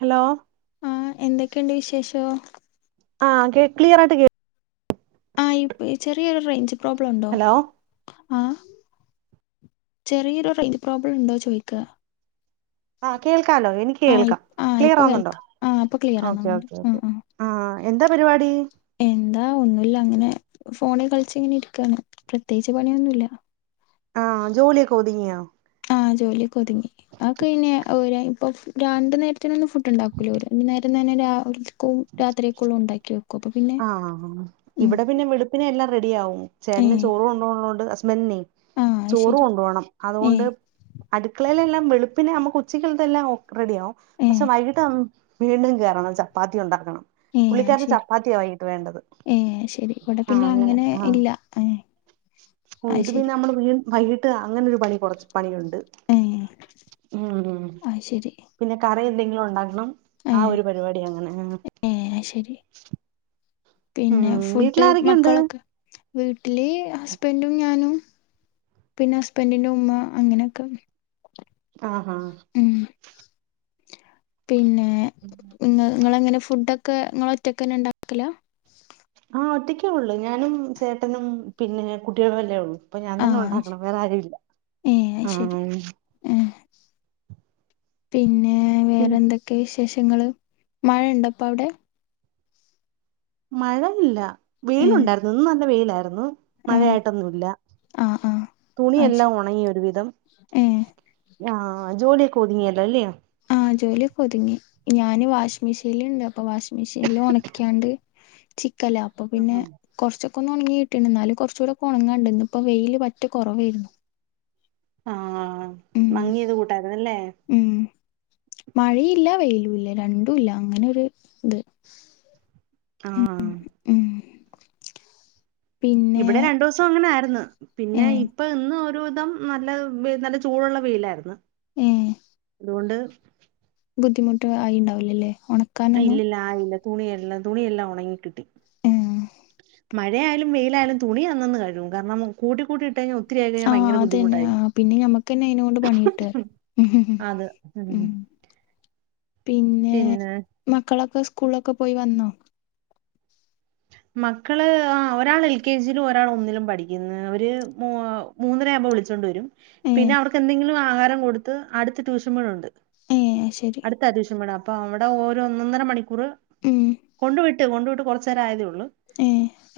Hello ആഹ് എന്തൊക്കെയുണ്ട് വിശേഷം? ആഹ് കേ ക്ലിയർ ആയിട്ട് കേ ആഹ് ഇപ്പ് ചെറിയൊരു റേഞ്ച് പ്രോബ്ലം ഉണ്ടോ? ഹലോ ആഹ്. ചെറിയൊരു റേഞ്ച് പ്രോബ്ലം ഉണ്ടോ ചോയിക്ക. ആഹ് കേൾ ൾക്കാലോ എനിക്ക് കേൾക്കാം. ആഹ് ക്ലിയർ ഇപ്പൊ ആകുന്നുണ്ടോ? കേൾക്ക ആഹ് ഇപ്പൊ ക്ലിയർ ഓക്കേ ആവുന്നുണ്ട് ഓക്കേ ഓക്കേ ആഹ് ആഹ് എന്താ പരിപാടി? ആഹ് ഒന്നുല്ല അങ്ങനെ ഫോണിൽ കളിച്ച് ഇങ്ങനെ ഇരിക്കയാണ്. പ്രത്യേകിച്ച് പണിയൊന്നുല്ല. ആഹ് ജോലിയൊക്കെ ഒതുങ്ങിയോ? ആഹ് ജോലിയൊക്കെ ഒതുങ്ങി. ആക്കെ പിന്നെ ഒരായു പ്പം രണ്ട് നേരത്തിനൊന്നും ഫുഡ്ണ്ടാക്കൂല്ല ഓര് ഒരു നേരം തന്നെ രാ ക്കും രാത്രിയിക്കുള്ള ഉണ്ടാക്കി വെക്കും അപ്പം ആഹ് ഇവിടെ പിന്നെ വെളുപ്പിനെ എല്ലാം റെഡിയാവും ചേട്ടന് ഏഹ് ചോറ് കൊണ്ടോണുള്ളതുകൊണ്ടു ഹസ്ബൻഡിനെ ആഹ് ചോറ് അയ്ശരി കൊണ്ട് പോണം അതുകൊണ്ട് ഏഹ് അടുക്കളയിലെല്ലാം വെളുപ്പിനെ നമുക്ക് ഉച്ചയുക്കുള്ള തെല്ലാം റെഡി ആവും പക്ഷെ ഏഹ് വൈകിട്ട് വീണ്ടും കയറണം ചപ്പാത്തി ഉണ്ടാക്കണം ഏഹ് അത് പുള്ളിക്കാരന് ശരി ചപ്പാത്തിയാ വൈകിട്ട് വേണ്ടത് ഏഹ് അത് ശരി ഇവിടെ ആ പിന്നെ അങ്ങനെ ആ ഇല്ല ഏഹ് ഓ അത് ഇത് പിന്നെ ശരി നമ്മള് വീ വൈകിട്ട് അങ്ങനൊരു പണി കൊറച്ച് പണിയുണ്ട് ഏ ഉം അത് ശരി പിന്നെ കറി എന്തെങ്കിലും ഉണ്ടാക്കണം ഏ ആഹ് ഒരു പരിപാടി അങ്ങനെ ഏ അത് ശരി ഉം പിന്നെ ഫുഡ് വീട്ടിലാരൊക്കെയുണ്ട് മക്കളൊക്കെ വീട്ടില് ഹസ്ബൻഡും ഞാനും പിന്നെ ഹസ്ബൻഡിന്റെ ഉമ്മ അങ്ങനെയൊക്കെ ആഹ് ആഹ് ഉം പിന്നെ നിങ്ങള് എങ്ങനെ ഫുഡൊക്കെ നിങ്ങള് ഒറ്റക്കന്നെ ഉണ്ടാക്കലാ? ആ ഒറ്റക്കേ ഉള്ളൂ ഞാനും ചേട്ടനും പിന്നെ കുട്ടികളും വല്ലേ ഉള്ളൂ അപ്പൊ ഞാൻ ആ തന്നെ ഉണ്ടാക്കണം വേറെ ആരുല്ല. ഏ അത് ശരി ആഹ് ഏ പിന്നെ പിന്നെ വേറെന്തൊക്കെ വിശ് വിശേഷങ്ങള് മഴ ഉണ്ടപ്പൊ അവിടെ? മഴയില്ല ഏ വെയിലുണ്ടായിരുന്നു ഇന്നും നല്ല വെയിലായിരുന്നു ആ മഴയായിട്ടൊന്നുംല്ല ആ ആ അത് ശരി തുണില്ലാം ഉണങ്ങി ഒരു വിധം. ഏ ആഹ് ജോലി കോതിങ്ങല്ല അല്ലയാ ആഹ് ജോലിക്കെ ഒതുങ്ങി ഞാന് വാഷിംഗ മെഷീനൽ ഇണ്ട് അപ്പൊ വാഷിംഗ മെഷീനിില് ഉണക്കാണ്ട് ചിക്കല്ല അപ്പൊ പിന്നെ ആഹാ കുറച്ചൊ പക്കന്ന് ഉണങ്ങിയിട്ടി എന്നാലല് കുറച്ചുകൂടെ ഉണങ്ങാണ്ടിന്ന് ഇപ്പൊ വെയിയില് മറ്റ കുറവായിരുന്നു ആഹ ഉം മങ്ങിയത് കൂട്ടായിന്നല്ലേ ഉം മഴയില്ല വെയിലും ഇല്ല രണ്ടും ഇല്ല അങ്ങനെരു ഇത് ആഹ് ഉം [inaudible] പിന്നെ ഇവിടെ രണ്ടു ദിവസം അങ്ങനെ ആയിന്ന് ഏ പിന്നെ ഇപ്പ ഇന്ന് ഓ ഇം നല്ല നല്ല ചൂടുള്ള വെയിലായിരുന്നു ഏഹ് അതുകൊണ്ട് ബുദ്ധിമുട്ട്ഉണ്ടാവില്ലല്ലേ ഇല്ല ഇില്ല ആയില്ല തുണിെല്ലാം തുണിെല്ലാം ഉണങ്ങിക്കിട്ടി മഴയായാലും വെയിലായാലും തുണി അന്നന്ന് കഴുകും കാരണം കൂട്ടി കൂട്ടിട്ട കഴിഞ്ഞാ ആഹ് അതന്നെ ആ പിന്നെ ഞക്ക്ന്നെ അയിതിനകൊണ്ട് പണിയിട്ട അത് ഉ പിന്നെ മക്കളൊക്കെ സ്കൂളൊക്കെ പോയി വന്നോ? [inaudible] മക്കള് ആ ഒരാൾ എൽ കെ ജിയിലും ഒരാൾ ഒന്നിലും പഠിക്കുന്ന അവര് മൂന്നര ആകുമ്പോൾ വിളിച്ചൊണ്ട വരും ഏ പിന്നെ അവർക്ക് എന്തെങ്കിലും ആഹാരം കൊടുത്ത് അടുത്ത ട്യൂഷൻ പോഴ ഉണ്ട് ഏ ശരി അടുത്ത അത്വശ്യം കട അപ്പൊ അവിടെ ഓ ഒന്നൊന്നര മണിക്കൂർ ഉം കൊണ്ടു വിട്ട് കൊണ്ടു വിട്ട് കുറച്ച് ഏ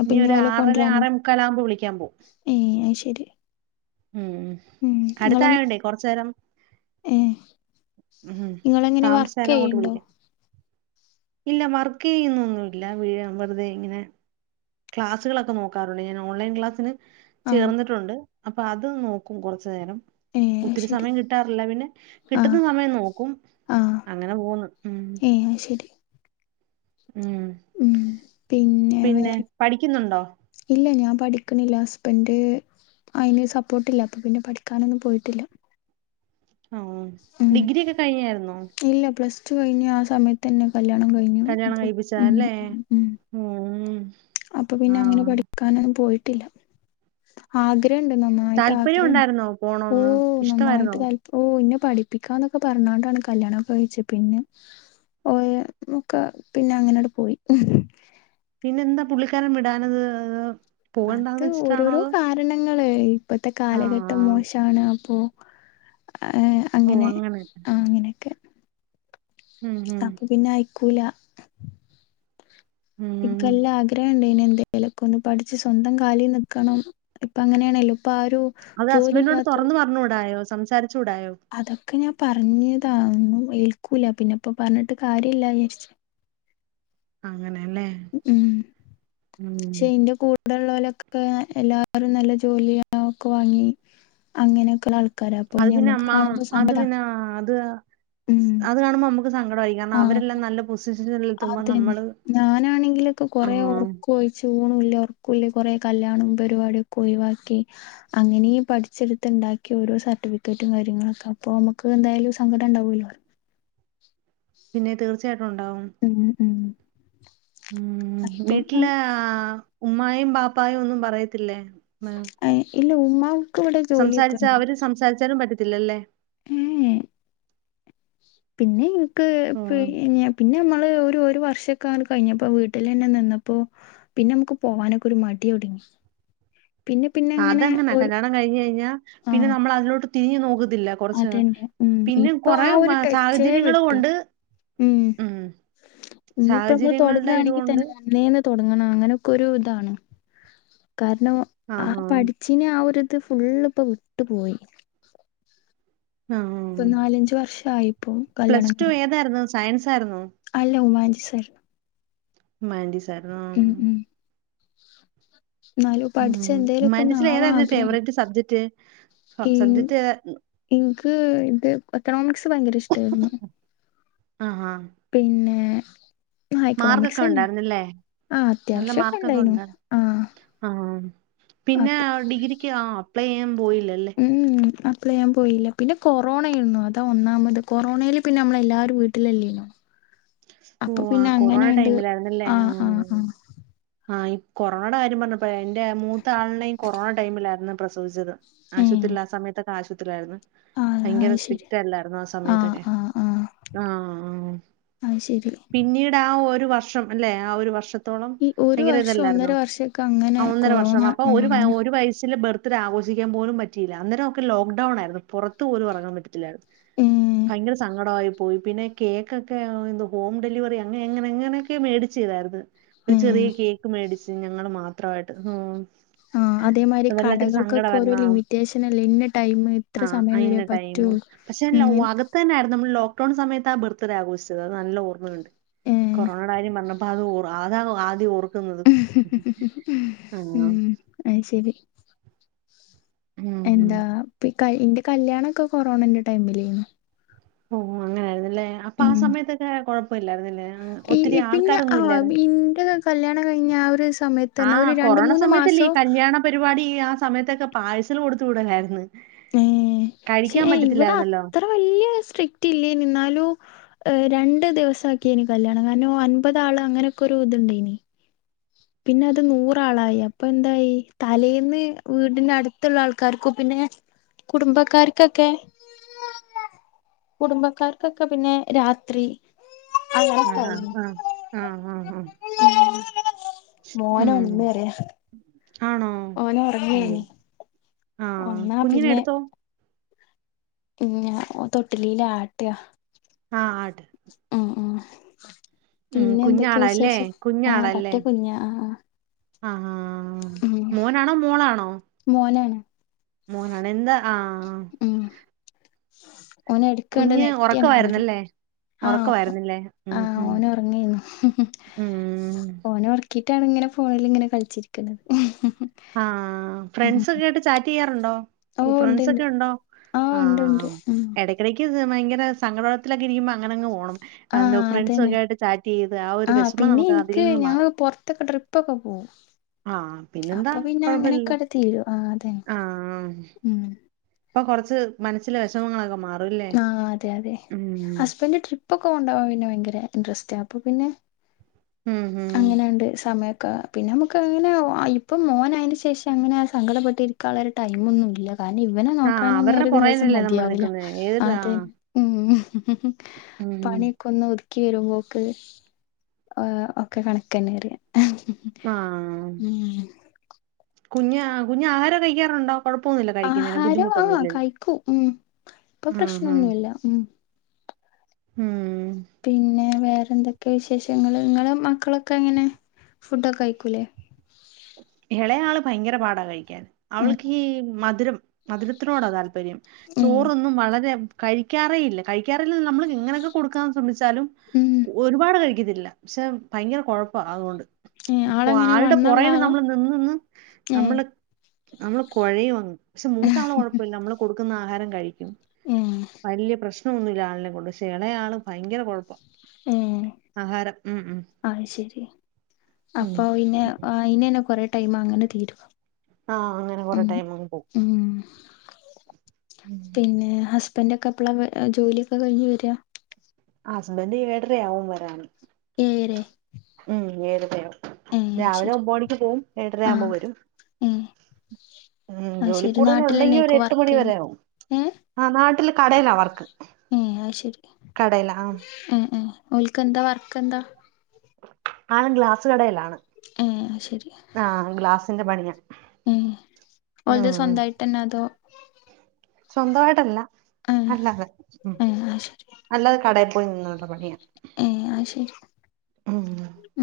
അപ്പൊ ഇനി ഓല ആറര കൊണ്ടുവരാനും ആറേ മുക്കാലാകുമ്പോ വിളിക്കാൻ പോവും ഏ അ ശരി ഉം ഉം നിങ്ങള് അടുത്തായോണ്ടേ കൊറച്ചു നേരം ഏ ഉം നിങ്ങളെങ്ങനെ വർക്ക് താമസാലെ അങ്ങോട്ട് ചെയ്യണ്ടോ വിളിക്കാം ഇല്ല വർക്ക് ചെയ്യുന്നൊന്നുമല്ല വിഴ വെറുതെ ഇങ്ങനെ ക്ലാസുകളൊക്കെ നോക്കാറുള്ളു ഞാൻ ഓൺലൈൻ ക്ലാസിന് ആഹ് ചേർന്നിട്ടുണ്ട് അപ്പൊ അത് നോക്കും കുറച്ചു നേരം ഏ അത് ഒത്തിരി ശരി സമയം കിട്ടാറില്ല പിന്നെ കിട്ടുന്ന ആഹ് സമയം നോക്കും ആഹ് അങ്ങനെ പോന്ന് ഉം ഏ അത് ശരി ഉം ഉം പിന്നെ പിന്നെ വേറെ പഠിക്കുന്നുണ്ടോ ഇല്ല ഞാൻ പഠിക്കുന്നില്ല ഹസ്ബൻഡ് അയിന് സപ്പോർട്ടില്ല അപ്പൊ പിന്നെ പഠിക്കാനൊന്നും പോയിട്ടില്ല ആഹ് ഡിഗ്രിയൊക്കെ കഴിഞ്ഞായിരുന്നോ പഠിച്ച് കഴിഞ്ഞ് ആഹ് സമയത്ത് തന്നെയാ കല്യാണം കഴിപ്പിച്ചതാ അല്ലേ ഉം ഉം അപ്പൊ ആ പിന്നെ അങ്ങനെ പഠിക്കാനൊന്നും പോയിട്ടില്ല ആദ്യം താല്പര്യം [unintelligible] ഉണ്ടായിരുന്നോ ഓ പോണോന്ന് ഇഷ്ടമായിരുന്നോ നന്നായിട്ട് വാ ഓ ഇന്നെ പഠിപ്പിക്കാന്നൊക്കെ പറഞ്ഞതാണ് കല്യാണവൊക്കെ കഴിച്ചാ പിന്നെ ഓ ഒക്കെ പിന്നെ അങ്ങനെയങ്ങട്ട് പോയി പിന്നെ എന്താ പുള്ളിക്കാരൻ വിടാഞ്ഞത് അത് ഓരോരോ കാരണങ്ങ ള് ഇപ്പത്തെ ആ ആ. കാലഘട്ടം മോശമാണ് അപ്പൊ അങ്ങനെ അങ്ങനെയൊക്കെ ഉം അപ്പൊ ഉം പിന്നെ അയ്ക്കൂല ഉം ഇക്ക്ല്ല ആഗ്രഹണ്ട് യ്ന് എന്തേലൊക്കെ ഒന്ന് പഠിച്ച് സ്വന്തം കാലിൽ നിക്കണം ഇപ്പൊ അങ്ങനെയാണല്ലോ പ്പ ആരു അത് ഹസ്ബൻഡിനോട് ജോലിയില്ലാത്തോര് തുറന്ന് പറഞ്ഞൂടായോ സംസാരിച്ചൂടായോ അതൊക്കെ ഞാൻ പറഞ്ഞതായ്ന്നു ഏൽക്കൂല പിന്നെപ്പൊ പറഞ്ഞിട്ട് കാര്യല്ലാഏര്ച്ചു അങ്ങനെല്ലേ ഉം ഉം ക്ഷെ ഇന്റെ കൂട് ടെള്ളോലൊക്കെ എല്ലാരും നല്ല ജോലി ഒക്കെ വാങ്ങി അങ്ങനെയൊക്കെ ആൾക്കാ അത് പിന്നെ അമ്മ അത് പിന്നെ അത് ഉം അത് കാണുമ്പ മ്മക്ക് സങ്കടമായി കാരണം ആഹ് അവരെല്ലാം നല്ല പൊസിഷ അതന്നെ ഞാനാണെങ്കിലൊക്കെ കൊറെ ആഹ് ഒർക്കൊഴിച്ചു ഊണുല്യ ഒർക്കുല്യ കൊറെ കല്യാണും പരുപാടിക്കൊഴിവാക്കി അങ്ങനെയും പഠിച്ചെടുത്ത്ണ്ടാ ക്കി ഓരോ സർട്ടിഫിക്കറ്റും കാര്യങ്ങളൊക്കെ അപ്പൊ നമുക്ക് എന്തായാലും സങ്കടം ഉണ്ടാവൂലോ. പിന്നെ തീർച്ചയായിട്ടും ഉണ്ടാവും. ഉം ഉം ഉം അപ്പം ഞാൻ വീട്ടിലെ ആ ഉമ്മായും ബാപ്പായും ഒന്നും പറയത്തില്ലേ മേ ഏഹ് ഇല്ല ഉമ്മാ സംസാരിച്ച അവര് സംസാരിച്ചാലും പറ്റത്തില്ലല്ലേ ഏഎ പിന്നെ ഇൻക്ക് ഉം പിന്നെ പിന്നെ മ്മ [inaudible] ഒരു വർഷക്കാണ്ട് കഴിഞ്ഞപ്പോ വീട്ടിലെന്നെ നിന്നപ്പോ പിന്നെ നമുക്ക് പോകാനൊക്കെ ഒരു മടി തുടങ്ങി [inaudible] അതങ്ങനെ കല്യാണം കഴിഞ്ഴിഞ്ഞാ പിന്നെ ആഹ് നമ്മൾ അതിലോട്ട് തിരിഞ് നോക്ക ത്തില്ല കുറച്ച് നാൾ അതന്നെ ഉം പിന്നെ ഇപ്പൊ കൊറേ ആ ഒരു ബ ടച്ചേ സാഹചര്യങ്ങള് വിട്ട് കൊണ്ട് ഉം ഇനിയിപ്പ നമ്മൾ സാഹചര്യങ്ങളുടെ തുടങ്ങുകയാണെങ്കിൽ ഇതുകൊണ്ട് തന്നെ ഒന്നേന്ന്തൊട് തുടങ്ങണം അങ്ങനെക്കൊരു താണ് കാരണം ആ ആഹ് ആഹ് പഠിച്ചെന് ആ ഒരു ത് ഫുള്ള്പ്പൊ വിട്ടു പോയി. പ്പൊ ആഹ് നാലഞ്ചു വർഷയിപ്പോ പ്ലസ് കല്യാണം ടു കഴിഞ്ഞിട്ട് ഏതായിരുന്നു സയൻസ് ആയിരുന്നോ അല്ല ഉമാന്റിസയ് ഉമാന്റിസായ്ര്ന്നോ ന്നാലു ഉം പഠിച്ചെന്തേലൊക്കെ ഒന്ന് ഹ്യുമാനിറ്റീസിൽ ആവാൻ ഏതായിരുന്നു ആഗ്രഹണ്ട് ഫേവറേറ്റ് സബ്ജക്ട് ഇൻ സബ്ജക്ട് ഇൻക്ക് ഇത് എക്കണോമിക്സ് ഭയങ്കര ഇഷ്ടായിരുന്നു പിന്നേ മാർഗൊക്കെ ഉണ്ടായിരുന്നില്ലേ? ആ നല്ല അത്യാവശ്യമൊക്കെ മാർക്കൊക്കെ ഉണ്ടായിരുന്നു ഉണ്ട്. ആ ആഹ് പിന്നെ അപ്പൊ ഡിഗ്രിക്ക് ആഹ് പ്ലയ്യാൻ പോയില്ലല്ലേ പ്ലയ്യാൻ പോയില്ല. പിന്നെ കൊറോണ ആയിരുന്നു അതാ ഒന്നാമത് കൊറോണയിൽ പിന്നെ അമ്മള എല്ലാവരും വീട്ടിലല്ലേനോ അപ്പൊ ഓഹ് പിന്നെ ആഹ് കൊറോണ അങ്ങനെയണ്ട് ടൈമിലായിരുന്നല്ലേ ആഹ് ആഹ് ആഹ് [unintelligible] ആഹ് ഈ കൊറോണയുടെ കാര്യം പറഞ്ഞപ്പഴ എന്റെ മൂത്ത ആളിനെയ് ഈ കൊറോണ ടൈമിലായിരുന്നു പ്രസവച്ചത്. ഏഹ് ആശുപത്രിയില ആഹ് സമയത്തൊക്കെ ആശുപത്രിയിലായിരുന്നു. ആഹ് ഭയങ്കര അത് ശരി സ്ട്രിക്റ്റ് അല്ലായിര്ന്നോ ആ ആഹ് സമയത്തൊക്കെ. ആഹ് ആഹ് ആഹ് ആഹ് അത് ശരി പിന്നീട് ആ ഒരു വർഷം അല്ലെ ആ ഒരു വർഷ ത്രത്തോളം ഈ ഒരു ഭയങ്കര വർഷം ഒന്നര ഇതല്ലായിരുന്നോ? വർഷൊക്കെ അങ്ങനെ ആഹ് ഒന്നര വർഷം. കൊറോണ അപ്പൊ ആഹ് ഒരു വെ അങ്ങനെ ഒരു വയസില് ബർത്ത് ത്തിടെ ആഘോഷിക്കാൻ പോലും പറ്റിയില്ല. അന്നേരം നമുക്ക് ലോക്ക്ഡൌൺ ആയിരുന്നു പുറത്ത് പോലും എറങ്ങാൻ പറ്റത്തില്ലായിരുന്നു. ഏഹ് ഭയങ്കര സങ്കടയി പോയി. പിന്നെ കേക്കൊക്കെ എ ഹോം ഡെലിവറി. അ എങ്ങനെ എങ്ങനെയൊക്കെ മേടിച്ചതായിരുന്നു. ഒരു ചെറിയ ഏഹ് കേക്ക് മേടിച്ചു. ഞങ്ങള് മാത്രായിട്ട്. ഹ് അതേമാരി കടകൾക്കൊക്കെ ഓരോ ലിമിറ്റേഷനല്ലേ ഇന്ന ടൈം ഇത്ര സമയം വരേ പറ്റുള്ളൂ. പക്ഷേ ഉം വകത്ത് തന്നായിരുന്നു. നമ്മളോ ലോക്ക്ടോൺ സമയത്താ ബർത്ത്ഡ ആഘോഷിച്ചത്. അത് നല്ല ഓർമ്മയുണ്ട് ഏഹ് കൊറോണയുടെ കാര്യം പറഞ്ഞപ്പോ അത് ഓർ അതാ ആദ്യം ഓർമ ഹ് ആഹ് ഉം അയിശെരി. ഉം എന്താപോ ഇന്റെ കല്യാണൊക്കെ കൊറോണന്റെ ടൈമിലെന്നു. ഓ അങ്ങനൊയിരുന്നല്ലേ? അപ്പൊ ആ സമയത്തൊക്കെ കൊഴപ്പല്ലായിരുന്നില്ലേ? ഈ ഒത്തിരി ഈ പിന്നെ ആ ആൾക്കാരൊന്നും ഇല്ലായിന്നലേ? ഇന്റെ കല്യാണം കഴിഞ്ഞ ആ ഒരു സമയത്ത് തന്നെ ആഹ ഒരു രണ്ട് കൊറോണ മൂന്ന് സമയത്തല്ലേ ഈ മാസം കല്യാണ പരിപാടി ആ സമയത്തൊക്കെ പാഴ്സൽ കൊടുത്ത വിടലായിരുന്ന്. ഏഹ് പക്ഷേ ഇവിടെ അത്ര വല്യ സ്ട്രിക്റ്റ് ഇല്ലേന്നു ന്നാലും രണ്ടു ദിവസാക്കേനി കല്യാണം കാരണം അൻപത് ആള് അങ്ങനെയൊക്കെ ഒരു ഇതുണ്ടേനി. പിന്നെ അത് നൂറാളായി. അപ്പൊ എന്തായി തലേന്ന് വീടിന്റെ അടുത്തുള്ള ആൾക്കാർക്കും പിന്നെ ഏ കുടുംബക്കാർക്കൊക്കെ കുടുംബക്കാർക്കൊക്കെ പിന്നെ രാത്രി. ആ ആ ആഹ് ആഹ ആ ആ മോന് ഉം ഒണന്ന്റിയാ ആണോ? ഓ ഒണന്നാ പിന്നെ ന്ന ഓ തൊട്ടിലീൽ ആട്ടാ. ആ ആട്ടെ മ്മ് മ്മ് ഉം പിന്നെ എന്തൊക്കെയാ കുഞ്ഞാളല്ലേ വിശേഷം? ആ കുഞ്ഞാളല്ലേ പറ്റെ കുഞ്ഞാ ആഹ്. ആഹ് മോനാണോ മോളാണോ? മോന് മോനാണെ ന്താ ഉം ഓന് എടുക്കണ്ട് കുഞ്ഞ് നെറ്റിയാണ് ഓണരും ഒറക്കമായിര്ന്നല്ലേ ആഹ് ഒറക്കമായിരുന്നില്ലേ ഉം ആഹ് ഹ് ഓന് ഉറങ്ങേന്നു ഉം റ്റാണ് ങ്ങനെ ഫോണിലിങ്ങനെ കൾച്ചിരിക്കാണ്. ആഹ് ഫ്രണ്ട്സൊക്കയിട്ട് ചാറ്റെയ്യാറുണ്ടോ? ഓ കൂ ഉണ്ട്ണ്ട് ഫ്രണ്ട്സൊക്കെണ്ടോ ഉണ്ട് ആഹ് ഉണ്ട് ഉം എടക്കെടക്ക് ത് ഭയങ്കര സങ്കട [unintelligible] ത്തിലൊ ക്കെരിക്കുമ്പോ അങ്ങനങ് പോണം. ആ ആഹ് ന്തോ അതന്നെ ഫ്രണ്ട്സൊക്കായിട്ട് ചാറ്റെയ്ത് ആ ഒര് ആഹ് വെഷമം പിന്നെ നമുക്ക് അതിൽ എനിക്ക് നിന്ന് മാറും. ഞങ്ങള് പുറത്തൊക്കെ ട്രിപ്പൊക്കെ പോവും ആഹ് പിന്നെന്താ? അപ്പൊ പിന്നെ അങ്ങനെയൊക്കെ കൊഴപ്പല്ലല്ലോ. അട് തീരും ആ അതെന്നെ ഉം അപ്പോ കൊറച്ച് മനസ്സിലെ വിഷമങ്ങളൊക്കെ മാറും ആ അതെ അതെ ഹസ്ബൻഡ് ട്രിപ്പ് ഒക്കെ ണ്ടവാ പിന്നെ ഭയങ്കര ഇൻട്രസ്റ്റ അപ്പൊ പിന്നെ ഉം ഉം അങ്ങനണ്ട് സമയ പിന്നെ ഞമ്മക് അങ്ങനെ ഇപ്പം മോനായിന്റെ ശേഷം അങ്ങനെ സങ്കടപ്പെട്ടിരിക്കാനുള്ള ടൈംമൊന്നുല്ല കാരണം ഇവനെ ആഹ് നോക്കാനെന്നെ അവരുടെ ഒരു ദിവസം പൊറകിലല്ലേ നമ്മള് മതിയാവൂല നിക്കുന്നേ ഏത് അതെ ആഹ് ഉം ഹ് ഉം പണിയൊക്കെ ഒന്നൊതുക്കി വരുമ്പോക്ക് ആ അ ക്കെ കണക്കെന്നെ റിയാ ആ കുഞ് കുഞ്ഞ് ആഹാരൊക്കെ കഴിക്കാറുണ്ടോ കൊഴപ്പൊന്നുല്ല കഴിക്കുന്നതിന് ആഹാരം ആ ബുദ്ധിമുട്ടൊന്നുല്ല കഴിക്കും ഉം ഇപ്പൊ ആ ആ പ്രശ്നൊന്നുല്ല ഉം ഉം പിന്നെ വേറെ ന്തൊക്കെ വിശേഷങ്ങള് ങ്ങളും മക്കളൊക്കെങ്ങനെ ഫുഡൊക്കെ കയിക്കൂലേ എളയാള് ഭയങ്കര പാടാ കഴിക്കാൻ ഉം അവൾക്കീ മധുരം മധുരത്തിനോടാ താൽ പര്യം ഉം ചോറൊന്നും വളരെ കഴിക്കാറേ ഇല്ല കഴിക്കാറില്ല നമ്മ എങ്ങനെക്കെ കൊടുക്കാ ശ്രമി ച്ചാലും ഉം ഒര്പാട് കഴിക്കത്തില്ല. പക്ഷെ ഭയങ്കര കൊഴപ്പാ അതുകൊണ്ട് ഏ ഇപ്പൊ ആളെങ്ങനെ ആൾടെ പൊറേ വണ്ണള്ള ആളാ നമ്മൾ നി ന്ന്ന്ന് ന്ന്ന്ന് ഏ നമ്മള് നമ്മള് കൊഴയും അങ്ങ് പക്ഷെ മൂത്ത ആള് കൊഴപ്പല്ല നമ്മള് കൊട്ക്ക്ന്ന ആഹാരം കഴിക്കും ഏ വല്ല്യ പ്രശ് നോന്നുല്ല ആളിനെ കൊണ്ട് ക്ഷേ എളേയാള് ഭയങ്കര കൊഴപ്പ ഏ ആഹാരം മ് മ് അത് ശരി അപ്പൊ ഇന്നെ ഐനെന്നെ കൊറെ ടൈമ് അങ്ങനെ തീരും. ആ അങ്ങനെ കൊറെ ഉം ടൈമ് അങ്ങ് പോകും. ഉം പിന്നെ ഹസ്ബന്റൊക്കെ എപ്പളാ ജോലിഒക്കെ കഴിഞ് വെരാ ഹസ്ബന്റ് എഴരയാവും വരാന് ഏഴരേ- ഉം ഏഴര രാവിലെ ശരി ഒമ്പത് മണിക്ക് പോകും ആ ഏഴരയാവുമ്പോ വരും. ഏ ഉം അത് ശരി ജോലിക്കൂടുതൽ ഉണ്ടെങ്കി ഒര് നാട്ടിലന്നേക്കും എട്ട് വർക്ക് മണി വരെ ചെയ്യണെ ആവും. ഏ ആ നാട്ടിൽ കടേലാ വർക്ക് ഏ അത് ശെരി കടയിലാ ആ മ് മ് ഓൽക്കെന്താ വർക്കെന്താ ആണ് ഗ്ലാസ് കടേലാ ഏ അത് ശെ ആ ഗ്ലാസിന്റെ പണിയാ ഏ ഓലത് ഉം സ്വന്തായ്ട്ടെന്നെ അതോ സ്വന്തമായിട്ടല്ല. ഏ അല്ലാതെ മ് ഏ അത് ശരി അല്ലാതെ കടേൽ പോയി നിന്നുള്ള പണിയ ഏ അത് ശെരി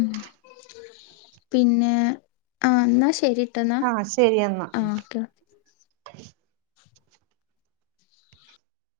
മ് പിന്നെ ആ ന്നാ ശെരി ആ ശെരി എന്നാ